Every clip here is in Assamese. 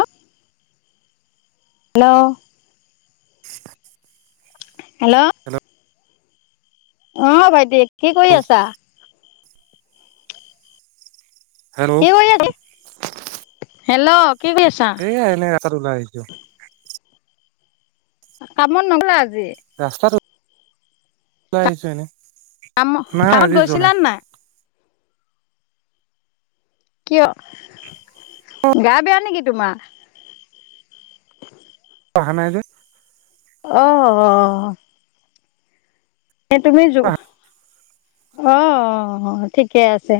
অ হেল্ল' [inaudible] হেল্ল' আহ ভাইটি কি কৰি আছা। হেল্ল' কি কৰি আছা হেল্ল' কি কৰি আছা? সেয়াই এনেই আছো। কামত নগলা আজি ৰাস্তাত তো কাম কামত গৈছিলো কিয় গা বেয়া নেকি তোমাৰ। তই অহা নাই যে অহ অহ নে তুমি যো অ ঠিকে আছে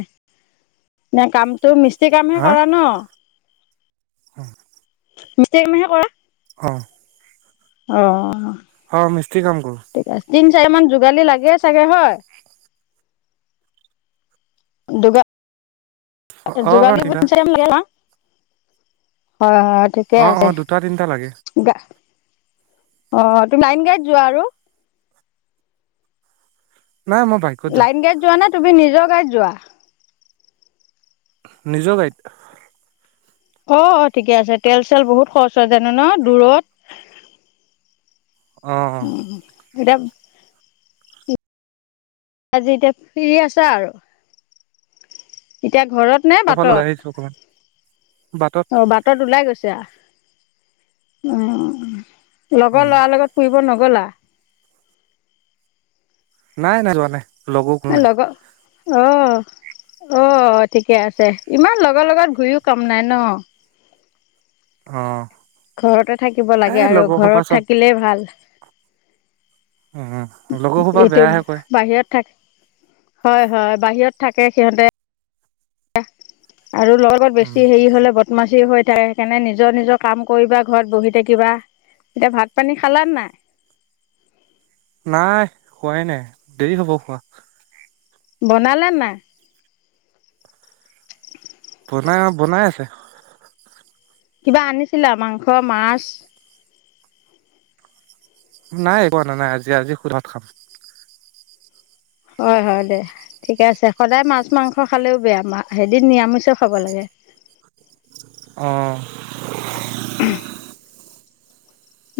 নে কাম তুমি মিস্ত্ৰী কামহে হা কৰা ন [unintelligible] মিস্ত্ৰী কামহে কৰা অ অহ অ মিস্ত্ৰী কাম কৰো তিন চাৰিমান যোগালী লাগে চাগে হয় দোকা অ অ যোগালী বুলি তিনটা তিনি চাৰি বোলোন হো হয় হয় ঠিকে অ অ আছে দুটা তিনটা লাগে গা অঁহ লাইন গাড়ী ত যোৱা আৰু নাই মই বাইকত যাওঁ লাইন গাড়ীত যোৱা নে তুমি নিজৰ গাড়ীত যোৱা নিজৰ গাড়ীত অ অ ঠিকে আছে তেল চেল বহুত খৰচ হয় জানো ন দূৰত অ অ [unintelligible] আজি এতিয়া ফ্ৰী আছা আৰু। এতিয়া ঘৰত নে সেইফালে ওলাই আহিছো বাটত? অকমান বাটত অ বাটত ওলাই গৈছা? উম, উম লগৰ লৰাৰ লগত ফুৰিব নগলা? নাই নাই যোৱা নাই, লগৰ কোনো নাই। অহ। অ ঠিকে আছে, ইমান লগৰ লগত ঘূৰিও কাম নাই ন। অ। ঘৰতে থাকিব এই লাগে আৰু লগৰ সোপা ঘৰত চব থাকিলে ভাল। উম লগৰ সোপা এইটো বেয়াহে কয় বাহিৰত থাকে। হয় হয় বাহিৰত থাকে সিহঁতে। আৰু লগ লগত উম বেছি হেৰি হলে বদমাছ যি হৈ থাকে সেইকাৰনে নিজৰ নিজৰ কাম কৰিবা, ঘৰত বহি থাকিবা। এতিয়া ভাত পানী খালা নাই? নাই, খোৱাই নাই দেৰি হ'ব খোৱা। বনালে নাই? বনাই বনাই আছে। কিবা আনিছিলা মাংস, মাছ? নাই একো অনা নাই আজি আজি সুদা ভাত খাম। হয় হয় দে, ঠিকে আছে সদায় মাছ, মাংস খালেও বেয়া মা এদিন নিৰামিষেও খাব লাগে। [unintelligible] অঁ। [unintelligible]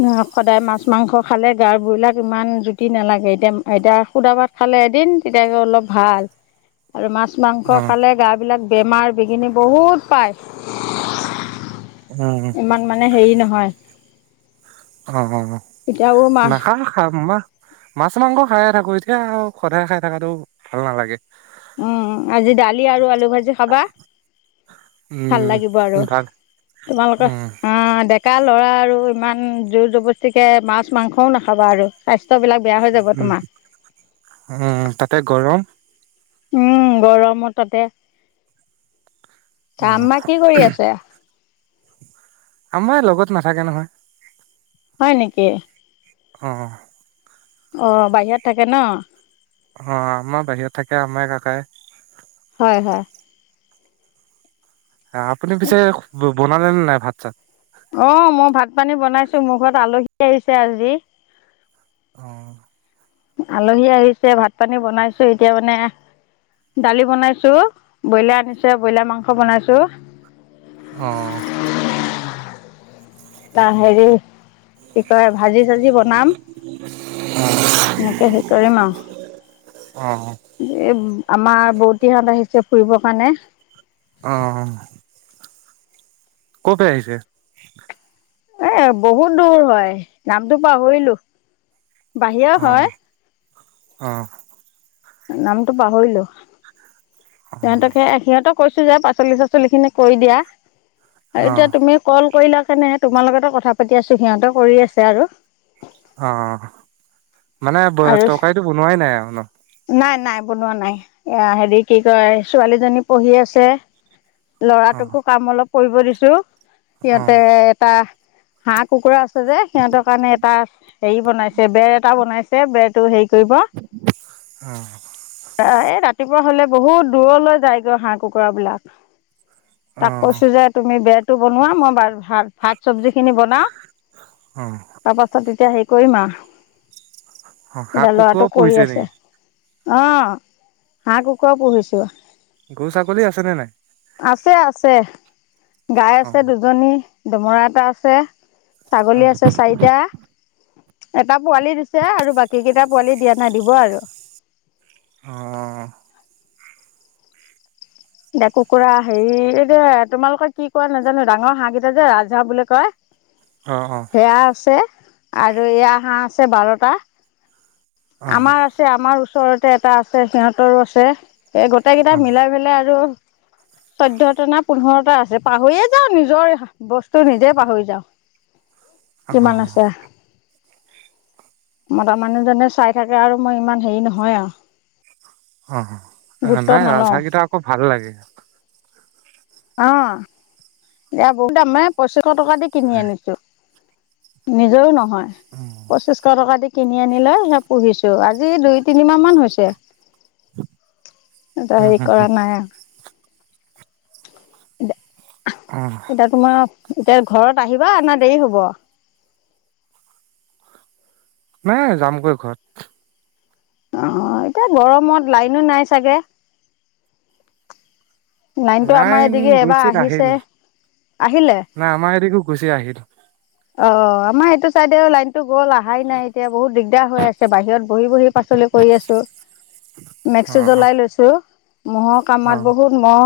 ন সদায় মাছ- মাংস খালে গাৰ বইলাক ইমান জুতি নালাগে এতিয়া এতিয়া সুদা ভাত খালে বুলে এদিন তেতিয়াহে অলপ ভাল, আৰু মাছ মাছ অ -মাংস খালে গাবিলাক বেমাৰ বিঘিনি বহুত পায়। উম, ইমান মানে হেৰি নহয়। অ অ অ, এতিয়াও মাছ নাখা খাম মা মাছ -মাংস খাই থাকো কৰি উঠে আৰু সদায় খাই থকাটো ভাল নালাগে। উম, আজি দালি আৰু আলু ভাজি খাবা। ভাল উম, লাগিব আৰু ভাল তোমালোকৰ উম, অ ডেকা ল'ৰা আৰু ইমান জোৰ জবস্তিকে মাছ- মাংসও নাখাবা আৰু স্বাস্থ্য উম উম তাতে গৰম। উম গৰমত ততে- তাম অ', মা কি কৰি আছে? আমাৰ লগত নাথাকে নহয়। হয় নেকি? অ। অ বাহিৰত থাকে ন। অ আমাৰ বাহিৰত থাকে আমাই, কাকাই। হয়। আপুনি পিছে বনালে নে নাই ভাত চাত? অ মই ভাত পানী বনাইছো, মোৰ ঘৰত আলহী আহিছে আজি। অ। আলহী আহিছে ভাত -পানী বনাইছো এতিয়া মানে দালি বনাইছোঁ, ব্ৰইলাৰ আনিছে ব্ৰইলাৰ মাংস বনাইছোঁ। অহ। তা হেৰি কি কয় ভাজি চাজি বনাম। এনেকেহে কৰিম অ', আৰু এই আমাৰ বৌতিহত আহিছে ফুৰিব কাৰণে। অ'। কৰ পে আহিছে? এ বহুত দূৰ হয় নামটো পাহৰিলো। বাহিৰৰ অ', হয়। অ'। নামটো পাহৰিলো। অ', সিহঁতক সে সিহঁতক কৈছো যে পাচলি-চাচলি খিনি কৰি দিয়া, এতিয়া অ', তুমি কল কৰিলা কাৰনে তোমাৰ লগতে কথা পাতি আছোঁ, সিহঁতে কৰি আছে আৰু। অ' মানে ব আৰু তৰকাৰীটো বনোৱাই নাই আৰু ন? নাই নাই বনোৱা নাই এয়া হেৰি কি কয় ছোৱালীজনী পঢ়ি আছে। অ', ল'ৰাটোকো কাম অলপ কৰিব দিছোঁ, সিহঁতে অ', এটা হাঁহ কুকুৰা আছে যে সিহঁতৰ কাৰণে এটা হেৰি বনাইছে বেৰ এটা বনাইছে বেৰটো হেৰি কৰিব। অ', এই ৰাতি পুৱা হলে বহুত দূৰলৈ যায়গৈ হাঁহ- কুকুৰা বিলাক। তাক অ', কৈছো যে তুমি বেত টো বনোৱা মই বাজ ভাত ভাত চব্জি খিনি বনাও। অ'। তাৰ পাছত তেতিয়া হেৰি কৰিম আৰু। অ হাঁহ এতিয়া কুকুৰাও ল'ৰাটো কৰি পুহিছে আছে। নেকি অ' হাঁহ, কুকুৰা পুহিছো। গৰু, ছাগলী আছেনে নাই? আছে আছে। গাই অ আছে দুজনী, দমৰা এটা আছে। অ ছাগলী আছে চাৰিটা, এটা পোৱালি দিছে আৰু বাকী কেইটা পোৱালি দিয়া নাই দিব আৰু। অহ। দে কুকুৰা হেৰি এই যে তোমালোকৰ কি কোৱা নাজানো ডাঙৰ হাঁহ কেইটা যে ৰাজহাঁহ বুলি কয়। অ অ সেয়া আছে আৰু এয়া হাঁহ আছে বাৰটা। আমাৰ আছে, আমাৰ ওচৰতে এটা আছে, ‌সিহঁতৰো আছে। এই গোটেই কেটাই মিলাই ফেলাই আৰু চৈধ্যটা না পোন্ধৰটা আছে। পাহৰিয়ে যাওঁ নিজৰে‌ হা বস্তু নিজে পাহৰি যাওঁ। অ অ কিমান আছে? মতা মানুহজনে চাই‌ থাকে আৰু মই ইমান হেৰি নহয় আৰু। অহ। গুৰুত্ব নাই নলওঁ ৰাজহাঁহ গিতা আকৌ ভাল লাগে। অ' এয়া বহুত দাম মানে পঁচিছশ টকা দি কিনি আনিছোঁ। নিজৰো নহয় উম পঁচিছশ টকা দি কিনি আনি লৈ সেই পুহিছো। আজি দুই তিনি মাহ মান হৈছে। এটা হুম হেৰি হুম কৰা নাই আৰু। অ [unintelligible] এতিয়া তোমাৰ এতিয়া ঘৰত আহিবা না দেৰি হ'ব? নাই যামগৈ ঘৰত। অ' এতিয়া গৰমত লাইনো নাই চাগে। লাইনটো আমাৰ লাইন এদিকে এবাৰ গৈছিল, আহিছে আহিল। আহিলে নাই আমাৰ এইদিগো গুচি আহিল। অ' আমাৰ এইটো চাইডেও লাইনতো গ'ল আহাই নাই এতিয়া বহুত দিগদাৰ হৈ আছে বাহিৰত বহি বহি পাচলি কৰি আছো। অ মেক্সটো অ জ্বলাই লৈছো। মহৰ অ কামাত বহুত মহ।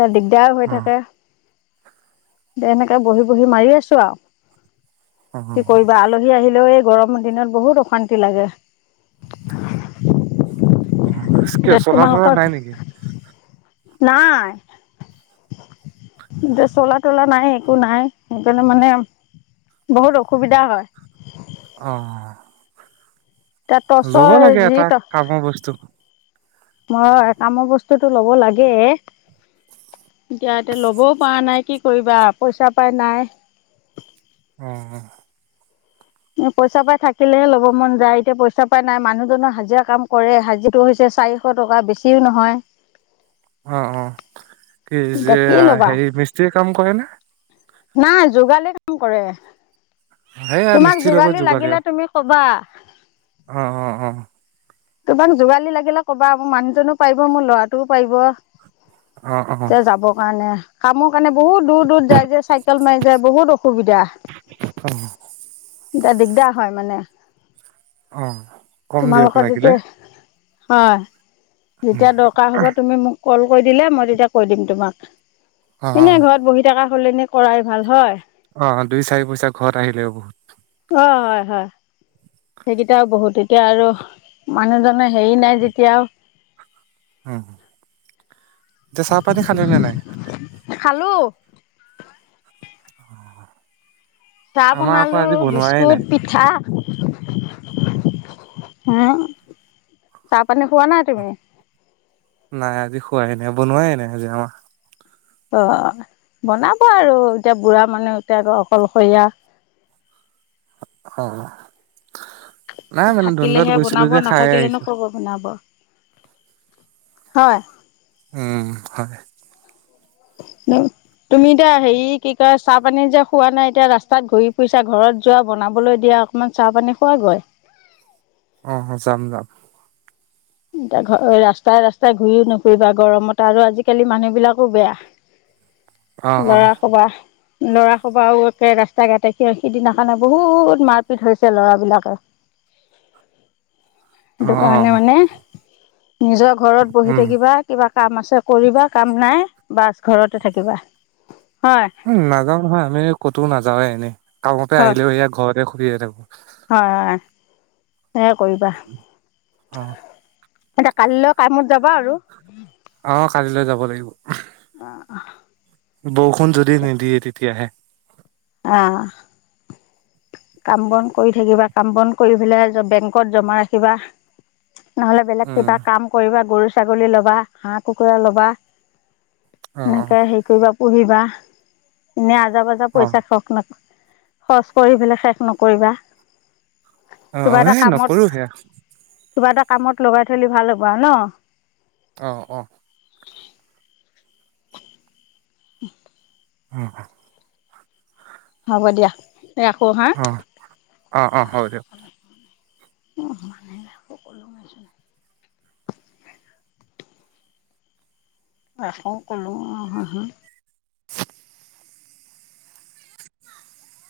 তা দিগদাৰ হৈ অ থাকে। [unintelligible] এনেকে বহি বহি মাৰি আছো আৰু অ কি কৰিবা আলহী আহিল। লেও এই গৰমৰ দিনত বহুত অশান্তি লাগে। কিয় এতিয়া চলাৰ তোমালোকৰ থলাৰ নাই নেকি? নাই। এতিয়া চলা তলা নাই একো নাই সেইকাৰনে মানে বহুত অসুবিধা হয় আহ এতিয়া ল'ব টৰ্চৰ লাগে যি এটা কামৰ বস্তু মই কামৰ বস্তুতটো ল'ব লাগে এতিয়া এতিয়া ল'বও পৰা নাই কি কৰিবা পইচা পাই নাই অঁ পইচা পাই থাকিলেহে ল'ব মন যায় এতিয়া পইচা পাই নাই মানুহজনৰ হাজিৰা কাম কৰে হাজিৰা হৈছে চাৰিশ টকা বেছিও নহয় অ অ কি এতিয়া যে কি ল'বা হেৰি মিস্ত্ৰীয়ে কাম কৰে ন নাই যোগালি কাম কৰে সেয়া তোমাক মিস্ত্ৰীৰ লগত যোগালী যোগালি আৰু লাগিলে তুমি কবা অ', অ', অ', তোমাক যোগালি লাগিলে কবা মোৰ মানুহজনো পাৰিব মোৰ ল'ৰাটোও পাৰিব অ', অ', এতিয়া যাবৰ কাৰণে কামো কাৰণে বহুত দূৰ দূৰ যায় যে চাইকেল মাৰি যায় বহুত অসুবিধা অ', এতিয়া দিগদাৰ হয় মানে অ কম দিবক লাগিব [unintelligible] তে হয় উম, যেতিয়া দৰকাৰ হ'ব তুমি মোক কল কৈ দিলে মই তেতিয়া কৈ দিম তোমাক অ', এনেই অ', ঘৰত বহি থকা হলনি কৰাই ভাল হয় অ দুই চাৰি পইচা ঘৰত আহিলে বহুত হয় হয় হয় সেইকেইটাও বহুত এতিয়া আৰু মানুহজনে হেৰি নাই যেতিয়াও উ এতিয়া চাহ পানী খালে নে নাই খালো [inaudible] চাহ আমাৰ আকৌ বনালো আজি বনোৱাই বিস্কুট নাই। পিঠা হম চাহ পানী খোৱা নাই তুমি নাই আজি খোৱাই নাই বনোৱাই নাই আজি আমাৰ অ বনাব আৰু এতিয়া বুঢ়া মানুহ এতিয়া আকৌ অকলশৰীয়া [inaudible] অ নাই মানে ধুন্দুৱাত থাকিলেহে গৈছিলো বনাব যে খাই নাথাকিলে নো আহিছো কৰ পৰা বনাব হয় উম হয় ন তুমি এতিয়া হেৰি কি কয় চাহ পানী যে খোৱা নাই এতিয়া ৰাস্তাত ঘূৰি ফুৰিছা ঘৰত যোৱা বনাবলৈ দিয়া অকমান চাহ পানী খুৱা গৈ অ যাম যাম। এয়া ঘ ৰাস্তাই ৰাস্তাই ঘূৰিও নুফুৰিবা গৰমতে আৰু আজিকালি মানুহ বিলাকো বেয়া অ', অ', লৰা কবা লৰা সবাও একে ৰাস্তা ঘাটে সি সিদিনা কাৰণে বহুত মাৰপিট হৈছে লৰাবিলাকে অ', সেটো কাৰণে অ', মানে নিজৰ ঘৰত বহি উম, থাকিবা কিবা কাম আছে কৰিবা কাম নাই বাছ ঘৰতে থাকিবা হয় উ নাযাও নহয় আমি ক'তোও নাযাওে এনেই কামতে হয় আহিলেও সেয়া ঘৰতে শুইয়ে থাকো। হয় হয়। সেয় কৰিবা অ। এয়া কাললৈ কামত যাবা আৰু অ কালিলৈ যাব লাগিব বা বৰষুণ যদি নিদিয়ে তেতিয়াহে, আহ। কাম বন কৰি থাকিবা কাম বন কৰি পেলাই বেংকত জমা ৰাখিবা। নহ'লে বেলেগ উম, কিবা কাম কৰিবা গৰু ছাগলী ল'বা হাঁহ কুকুৰা লবা। অ', অ', সেনেকে হেৰি কৰিবা পুহিবা এনে আজাৰ বজা অ', পইচা খক নাপ খৰচ কৰি পেলাই শেষ নকৰিবা। অ কিবা অ এটা এই কামত নকৰো সেয়া। কিবা এটা কামত লগাই থলে ভাল হ'ব আৰু ন। আহ অ। [unintelligible] উম উম। হ'ব দিয়া। ৰাখোঁ হা অ অ অ হব দে। [unintelligible] ৰাখোঁ কলোঁ হাঁহি